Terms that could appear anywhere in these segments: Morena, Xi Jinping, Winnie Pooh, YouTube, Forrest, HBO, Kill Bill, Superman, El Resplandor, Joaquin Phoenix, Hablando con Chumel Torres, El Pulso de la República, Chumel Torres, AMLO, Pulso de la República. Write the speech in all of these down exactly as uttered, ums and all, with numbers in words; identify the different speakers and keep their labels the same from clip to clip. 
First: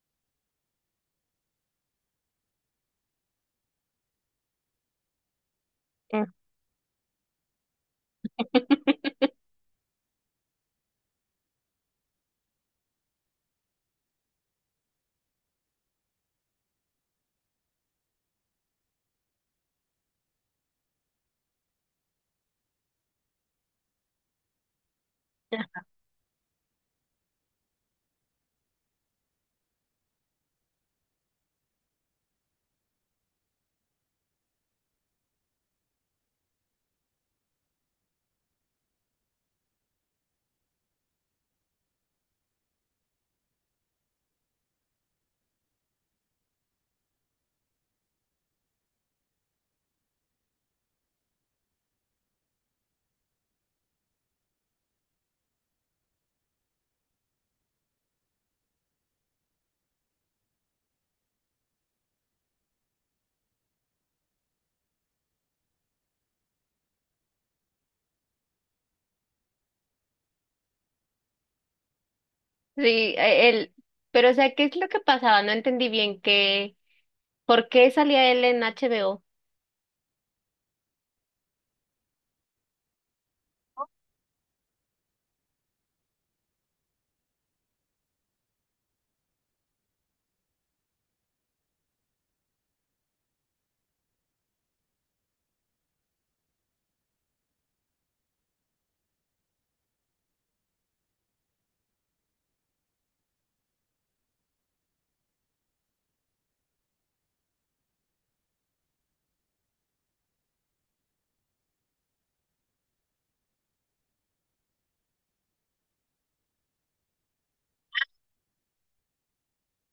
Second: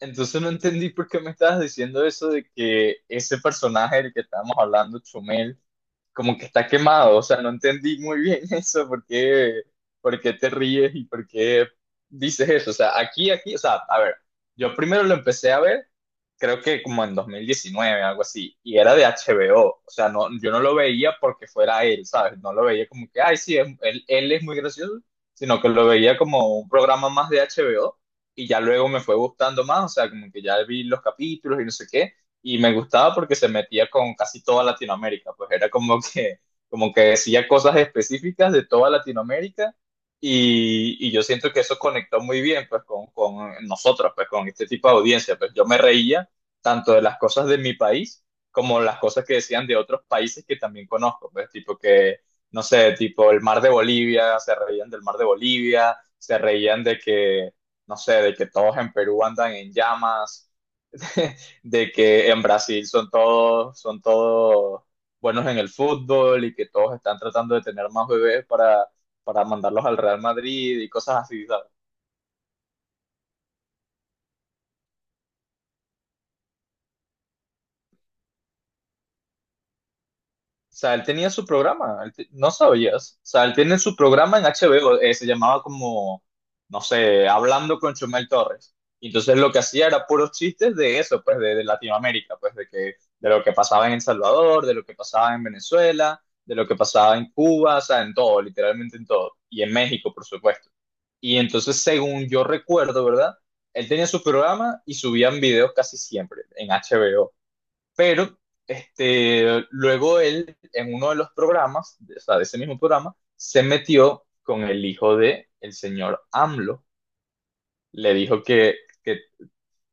Speaker 1: Entonces no entendí por qué me estabas diciendo eso de que ese personaje del que estábamos hablando, Chumel,
Speaker 2: Mm.
Speaker 1: como que está quemado. O sea, no entendí muy bien eso, por qué, por qué te ríes y por qué dices eso. O sea, aquí, aquí, o sea, a ver, yo primero lo empecé a ver, creo que como en dos mil diecinueve, algo así, y era de H B O. O O sea, no, yo no lo veía porque fuera él, ¿sabes? No lo veía como que, ay, sí, es- él, él es muy gracioso, sino que lo veía como un programa más de H B O y ya luego me fue gustando más, o sea, como que ya vi los capítulos y no sé qué, y me gustaba porque se metía con casi toda Latinoamérica, pues era como que, como que decía cosas específicas de toda Latinoamérica y, y yo siento que eso conectó muy bien pues con, con nosotros, pues con este tipo de audiencia, pues yo me reía tanto de las cosas de mi país como las cosas que decían de otros países que también conozco, pues tipo que, no sé, tipo el mar de Bolivia, se reían del mar de Bolivia, se reían de que no sé, de que todos en Perú andan en llamas, de que en Brasil son todos, son todos buenos en el fútbol y que todos están tratando de tener más bebés para, para mandarlos al Real Madrid y cosas así, ¿sabes?
Speaker 2: Sí, eh, él, pero o sea, ¿qué es lo que pasaba? No entendí bien que, ¿por qué salía él en H B O?
Speaker 1: O sea, él tenía su programa, él te- no sabías. O sea, él tiene su programa en H B O, eh, se llamaba como, no sé, Hablando con Chumel Torres. Y entonces lo que hacía era puros chistes de eso, pues de, de Latinoamérica, pues de que, de lo que pasaba en El Salvador, de lo que pasaba en Venezuela, de lo que pasaba en Cuba, o sea, en todo, literalmente en todo. Y en México, por supuesto. Y entonces, según yo recuerdo, ¿verdad? Él tenía su programa y subían videos casi siempre en H B O. Pero este, luego él, en uno de los programas, o sea, de ese mismo programa, se metió con el hijo de el señor A M L O. Le dijo que, que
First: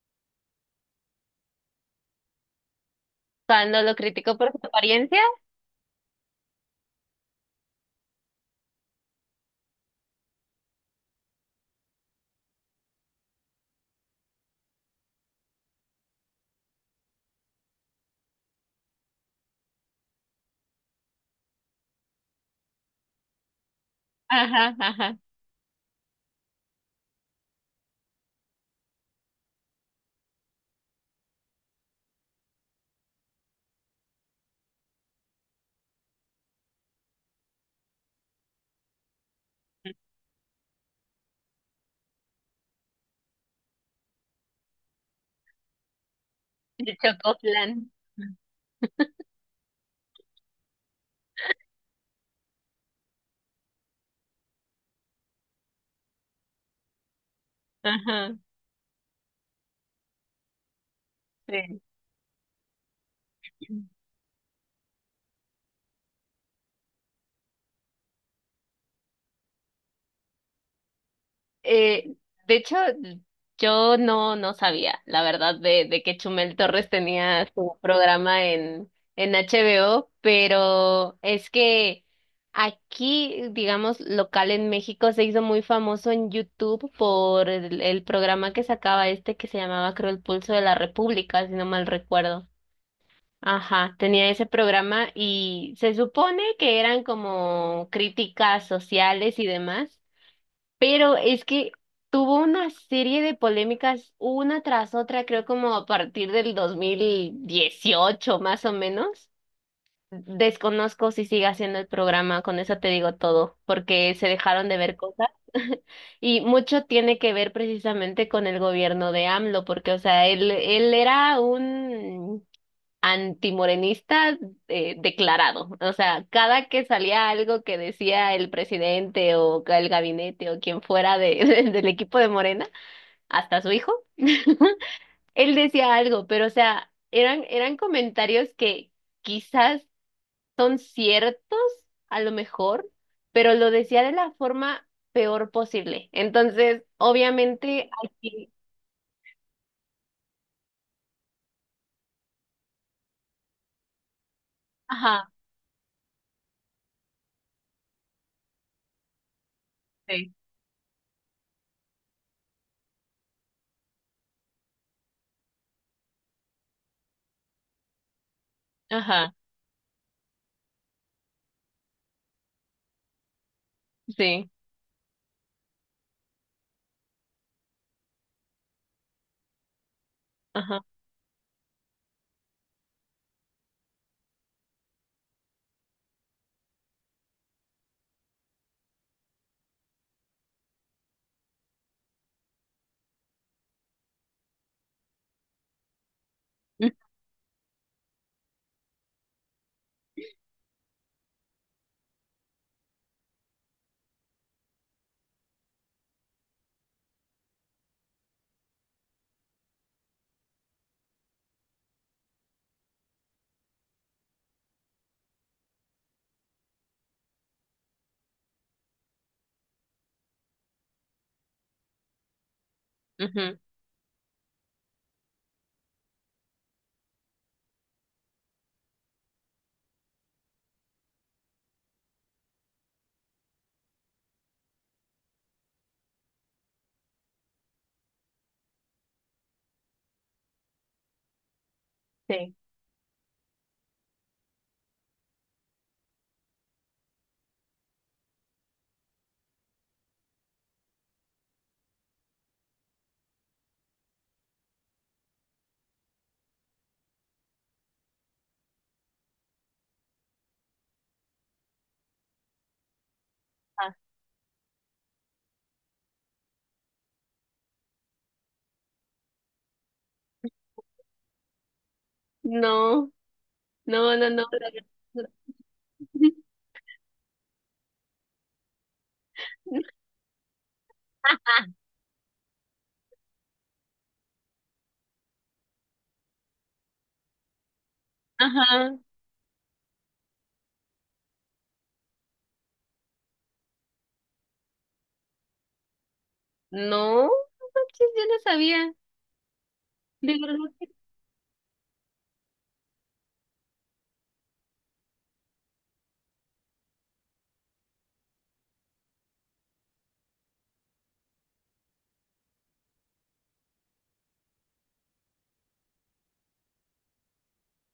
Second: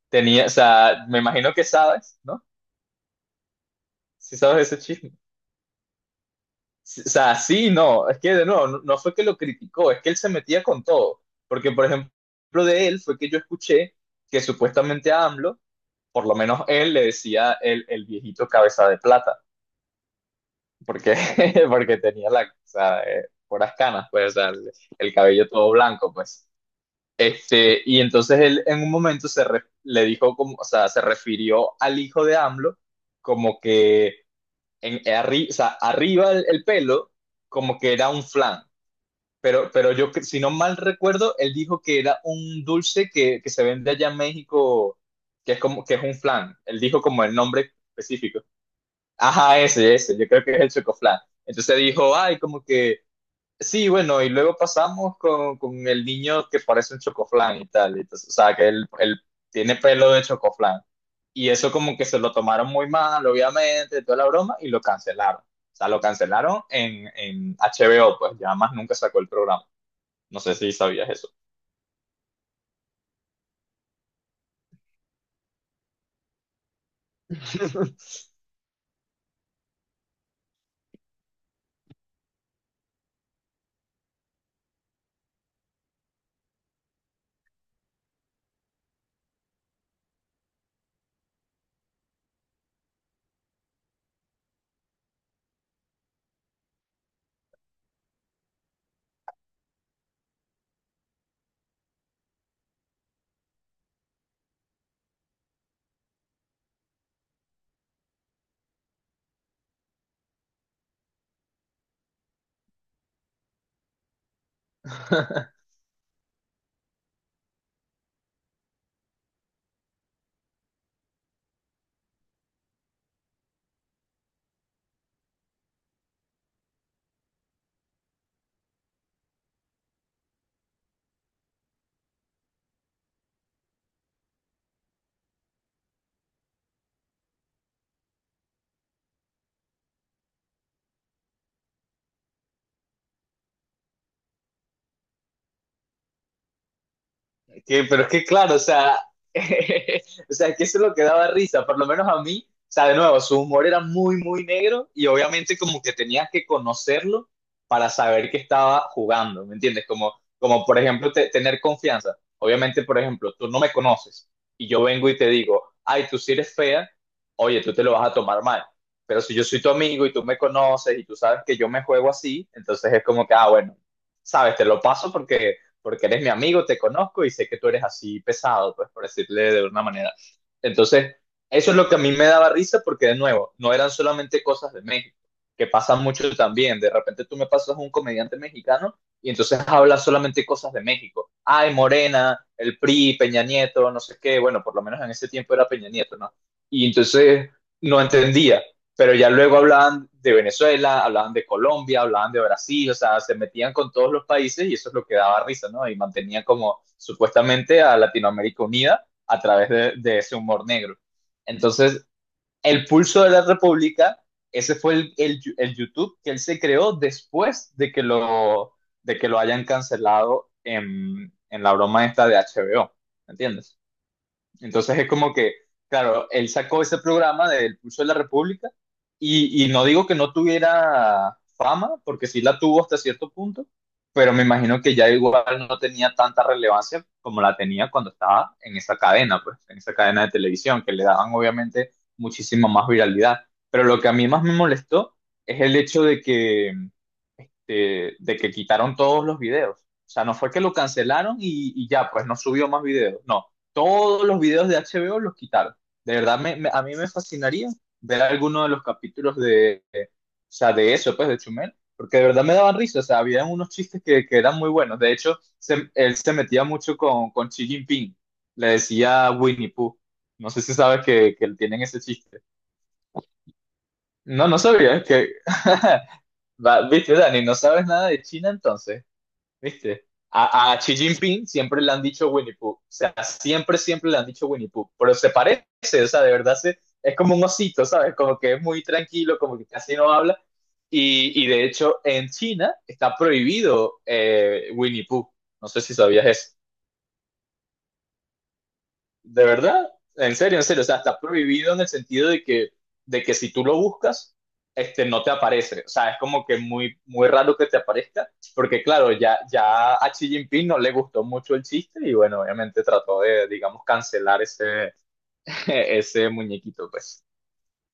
Speaker 1: tenía, o sea, me imagino que sabes, ¿no?
Speaker 2: Cuando lo criticó
Speaker 1: Si
Speaker 2: por su
Speaker 1: sabes ese chisme.
Speaker 2: apariencia.
Speaker 1: Sí, o sea, sí, no, es que de nuevo, no, no fue que lo criticó, es que él se metía con todo. Porque, por ejemplo, de él fue que yo escuché que supuestamente a AMLO, por lo menos él le decía el, el viejito cabeza de plata. Porque, porque tenía la, o sea, eh, puras canas, pues, o sea, el,
Speaker 2: Ajá,
Speaker 1: el
Speaker 2: ajá.
Speaker 1: cabello todo blanco, pues. Este, y entonces él en un momento se re- le dijo como, o sea, se refirió al hijo de A M L O como que en, eh, arri- o sea, arriba el, el pelo como que era un flan, pero, pero yo, cre- si no mal recuerdo, él dijo que era un dulce que, que se vende allá en México, que es como, que es un flan, él
Speaker 2: El
Speaker 1: dijo como el
Speaker 2: chocó
Speaker 1: nombre
Speaker 2: plan.
Speaker 1: específico. Ajá, ese, ese, yo creo que es el chocoflan. Entonces dijo, ay, como que, sí, bueno, y luego pasamos con, con el niño que parece un chocoflan y tal. Entonces, o
Speaker 2: Ajá,
Speaker 1: sea, que él, él tiene pelo de chocoflan. Y eso
Speaker 2: sí.
Speaker 1: como que se lo tomaron muy mal, obviamente, toda la broma, y lo cancelaron. O sea, lo cancelaron en, en H B O, pues ya más nunca sacó el programa. No sé si sabías eso.
Speaker 2: Eh, de hecho, yo no, no sabía, la verdad, de, de que Chumel Torres tenía su programa en, en H B O, pero es que aquí, digamos, local en México se hizo muy famoso en YouTube por el, el programa que sacaba este que se llamaba, creo, El Pulso de la República, si no mal recuerdo. Ajá, tenía ese programa y se supone que eran como críticas sociales y demás. Pero es que tuvo una serie de polémicas una tras otra, creo como a partir del dos mil dieciocho más o menos. Desconozco si sigue haciendo el programa, con eso te digo todo, porque se dejaron de ver cosas. Y mucho tiene que ver precisamente con el gobierno de AMLO, porque, o sea, él, él era un antimorenista eh, declarado. O sea, cada que salía algo que decía el presidente o el gabinete o quien fuera de, del equipo de Morena, hasta su hijo, él decía algo, pero o sea, eran, eran comentarios que quizás son ciertos, a lo mejor, pero lo decía de la forma peor posible. Entonces,
Speaker 1: Que,
Speaker 2: obviamente,
Speaker 1: pero es que
Speaker 2: aquí,
Speaker 1: claro, o sea, o sea, que eso es lo que daba risa, por lo menos a mí, o sea, de nuevo, su humor era muy, muy negro y
Speaker 2: ajá,
Speaker 1: obviamente como que tenías que conocerlo para saber que estaba jugando, ¿me entiendes? Como,
Speaker 2: sí,
Speaker 1: como por ejemplo, te- tener confianza. Obviamente, por ejemplo, tú no me conoces y yo vengo y te digo, ay, tú sí eres fea, oye, tú te lo vas a tomar mal. Pero si
Speaker 2: ajá,
Speaker 1: yo soy tu amigo y tú me conoces y tú sabes que yo me juego así, entonces es como que, ah, bueno,
Speaker 2: sí,
Speaker 1: sabes, te lo paso porque porque eres mi amigo, te conozco y sé que tú eres así pesado, pues por decirle de una manera.
Speaker 2: ajá,
Speaker 1: Entonces, eso es lo que a mí me daba risa porque de nuevo, no eran solamente cosas de México, que pasan mucho también. De repente tú me pasas un comediante mexicano y entonces habla solamente cosas de México. Ay, Morena, el P R I, Peña Nieto, no sé qué, bueno, por lo menos en ese tiempo era Peña Nieto, ¿no? Y
Speaker 2: mm,
Speaker 1: entonces no entendía pero ya luego hablaban de Venezuela, hablaban de Colombia, hablaban de Brasil, o sea, se metían con todos los países y eso es lo que daba risa, ¿no? Y mantenían como supuestamente a Latinoamérica unida a través de, de ese humor negro. Entonces, el pulso de la República, ese fue el, el, el, YouTube que él se creó después de que lo, de que lo hayan cancelado en, en la broma esta de H B O,
Speaker 2: ujú,
Speaker 1: ¿entiendes? Entonces es como que, claro, él sacó ese programa del Pulso de la República y, y no digo que no tuviera fama, porque sí la tuvo hasta cierto punto, pero me imagino que ya igual no tenía tanta relevancia como la tenía cuando estaba en esa cadena, pues, en esa cadena de televisión, que le daban obviamente
Speaker 2: sí.
Speaker 1: muchísima más viralidad. Pero lo que a mí más me molestó es el hecho de que de, de que quitaron todos los videos. O sea, no fue que lo cancelaron y, y ya, pues no subió más videos. No, todos los videos de H B O los quitaron. De verdad, me, me- a mí me fascinaría ver alguno de los capítulos de, de- o sea, de eso, pues, de Chumel, porque de verdad me daban risa. O sea, había unos
Speaker 2: Ah,
Speaker 1: chistes que, que eran muy buenos. De hecho, se- él se metía mucho con, con Xi Jinping. Le decía Winnie Pooh. No sé si sabes que, que tienen ese chiste.
Speaker 2: no, no, no, no,
Speaker 1: No, no
Speaker 2: la
Speaker 1: sabía. Es que...
Speaker 2: verdad.
Speaker 1: Va, viste, Dani, no sabes nada de China entonces. ¿Viste? A, a Xi Jinping siempre le han dicho Winnie Pooh. O sea, siempre, siempre le han dicho Winnie Pooh. Pero se parece, o sea, de verdad se, es como un osito, ¿sabes? Como que es muy
Speaker 2: Ajá.
Speaker 1: tranquilo, como que casi no habla. Y, y de hecho, en China está prohibido eh, Winnie Pooh. No sé si sabías eso.
Speaker 2: No, no manches, yo no sabía.
Speaker 1: De verdad,
Speaker 2: De
Speaker 1: en serio, en
Speaker 2: verdad
Speaker 1: serio, o
Speaker 2: que
Speaker 1: sea, está prohibido en el sentido de que, de que si tú lo buscas, este, no te aparece. O sea, es como que muy, muy raro que te aparezca, porque claro, ya, ya a Xi Jinping no le gustó mucho el chiste y bueno, obviamente trató de, digamos, cancelar ese, ese muñequito, pues,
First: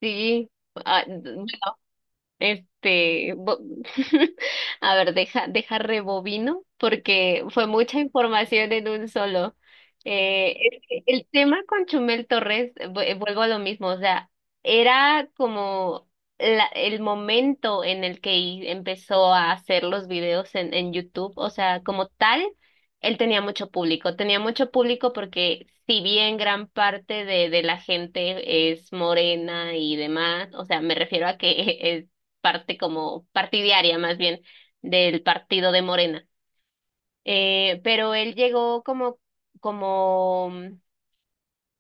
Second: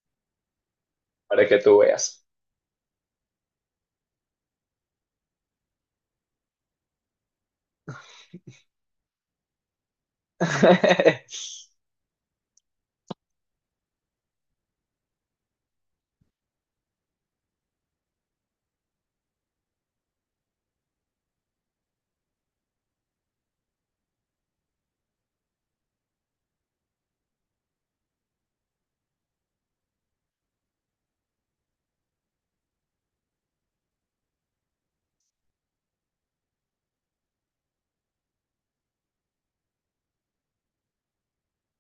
Speaker 2: sí. Ah,
Speaker 1: para que tú veas.
Speaker 2: Este, bo- a ver, deja, deja rebobino porque fue mucha información en un solo. Eh, el, el tema con Chumel Torres, eh, vu- eh, vuelvo a lo mismo, o sea, era como la- el momento en el que i- empezó a hacer los videos en, en YouTube, o sea, como tal, él tenía mucho público, tenía mucho público porque si bien gran parte de, de la gente es morena y demás, o sea, me refiero a que parte como partidaria más bien del partido de Morena. Eh, pero él llegó como, como mm,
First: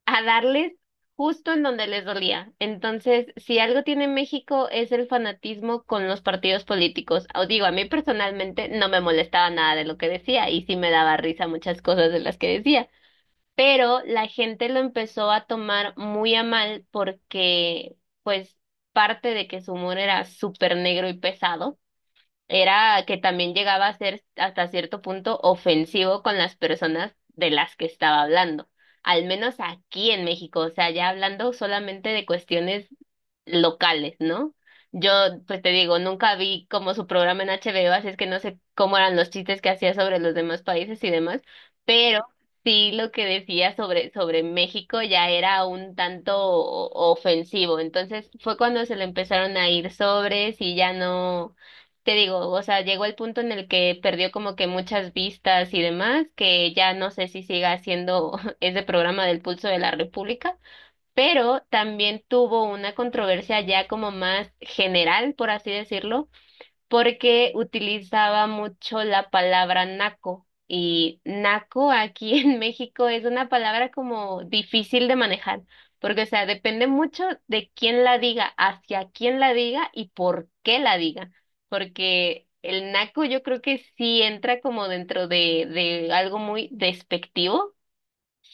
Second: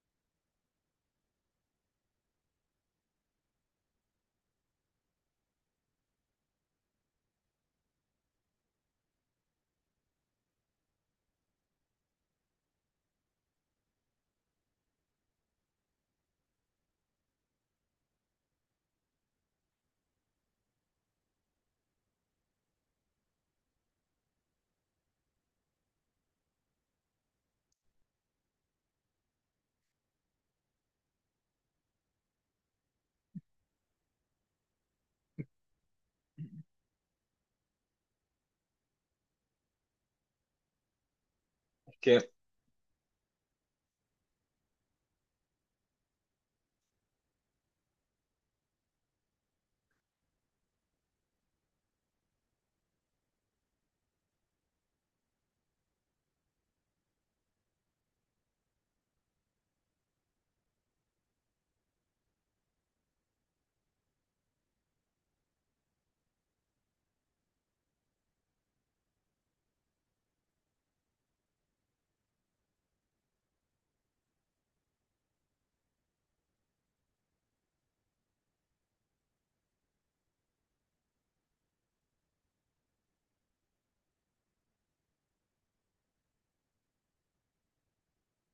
Speaker 2: a darles justo en donde les dolía. Entonces, si algo tiene México es el fanatismo con los partidos políticos. Os digo, a mí personalmente no me molestaba nada de lo que decía y sí me daba risa muchas cosas de las que decía. Pero la gente lo empezó a tomar muy a mal porque, pues, parte de que su humor era súper negro y pesado era que también llegaba a ser hasta cierto punto ofensivo con las personas de las que estaba hablando, al menos aquí en México, o sea, ya hablando solamente de cuestiones locales, ¿no? Yo, pues te digo, nunca vi como su programa en H B O, así es que no sé cómo eran los chistes que hacía sobre los demás países y demás, pero
Speaker 1: Que,
Speaker 2: sí lo que decía sobre, sobre México ya era un tanto o- ofensivo. Entonces fue cuando se le empezaron a ir sobres y ya no, te digo, o sea, llegó el punto en el que perdió como que muchas vistas y demás, que ya no sé si siga haciendo ese programa del Pulso de la República, pero también tuvo una controversia ya como más general, por así decirlo, porque utilizaba mucho la palabra naco. Y naco aquí en México es una palabra como difícil de manejar, porque, o sea, depende mucho de quién la diga, hacia quién la diga y por qué la diga, porque el naco yo creo que sí entra como dentro de, de algo muy despectivo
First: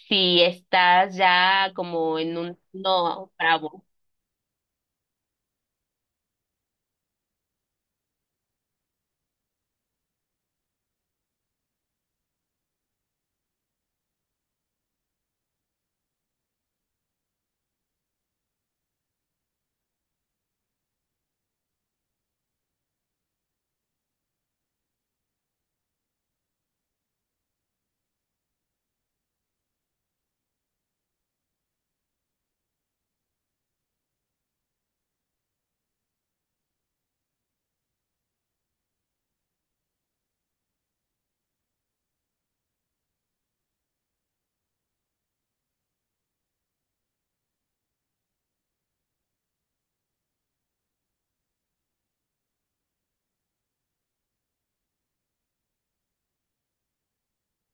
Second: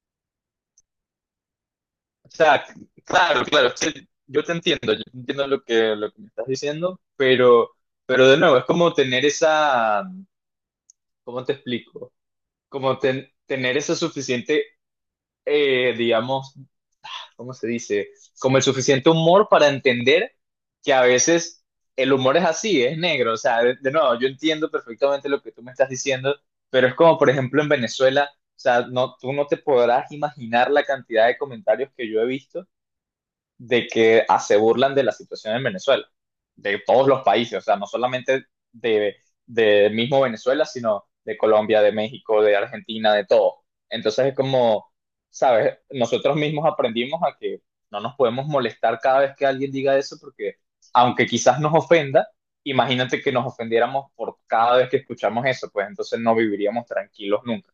Speaker 2: si estás ya como
Speaker 1: o
Speaker 2: en un
Speaker 1: sea,
Speaker 2: no
Speaker 1: claro, claro, es
Speaker 2: bravo.
Speaker 1: que yo te entiendo, yo te entiendo lo que, lo que me estás diciendo, pero, pero de nuevo, es como tener esa, ¿cómo te explico? Como ten- tener ese suficiente, eh, digamos, ¿cómo se dice? Como el suficiente humor para entender que a veces el humor es así, es negro. O sea, de, de nuevo, yo entiendo perfectamente lo que tú me estás diciendo, pero es como, por ejemplo, en Venezuela, o sea, no, tú no te podrás imaginar la cantidad de comentarios que yo he visto de que ah, se burlan de la situación en Venezuela, de todos los países, o sea, no solamente de, de mismo Venezuela, sino de Colombia, de México, de Argentina, de todo. Entonces es como, ¿sabes? Nosotros mismos aprendimos a que no nos podemos molestar cada vez que alguien diga eso, porque aunque quizás nos ofenda, imagínate que nos ofendiéramos por cada vez que escuchamos eso, pues entonces no viviríamos tranquilos nunca.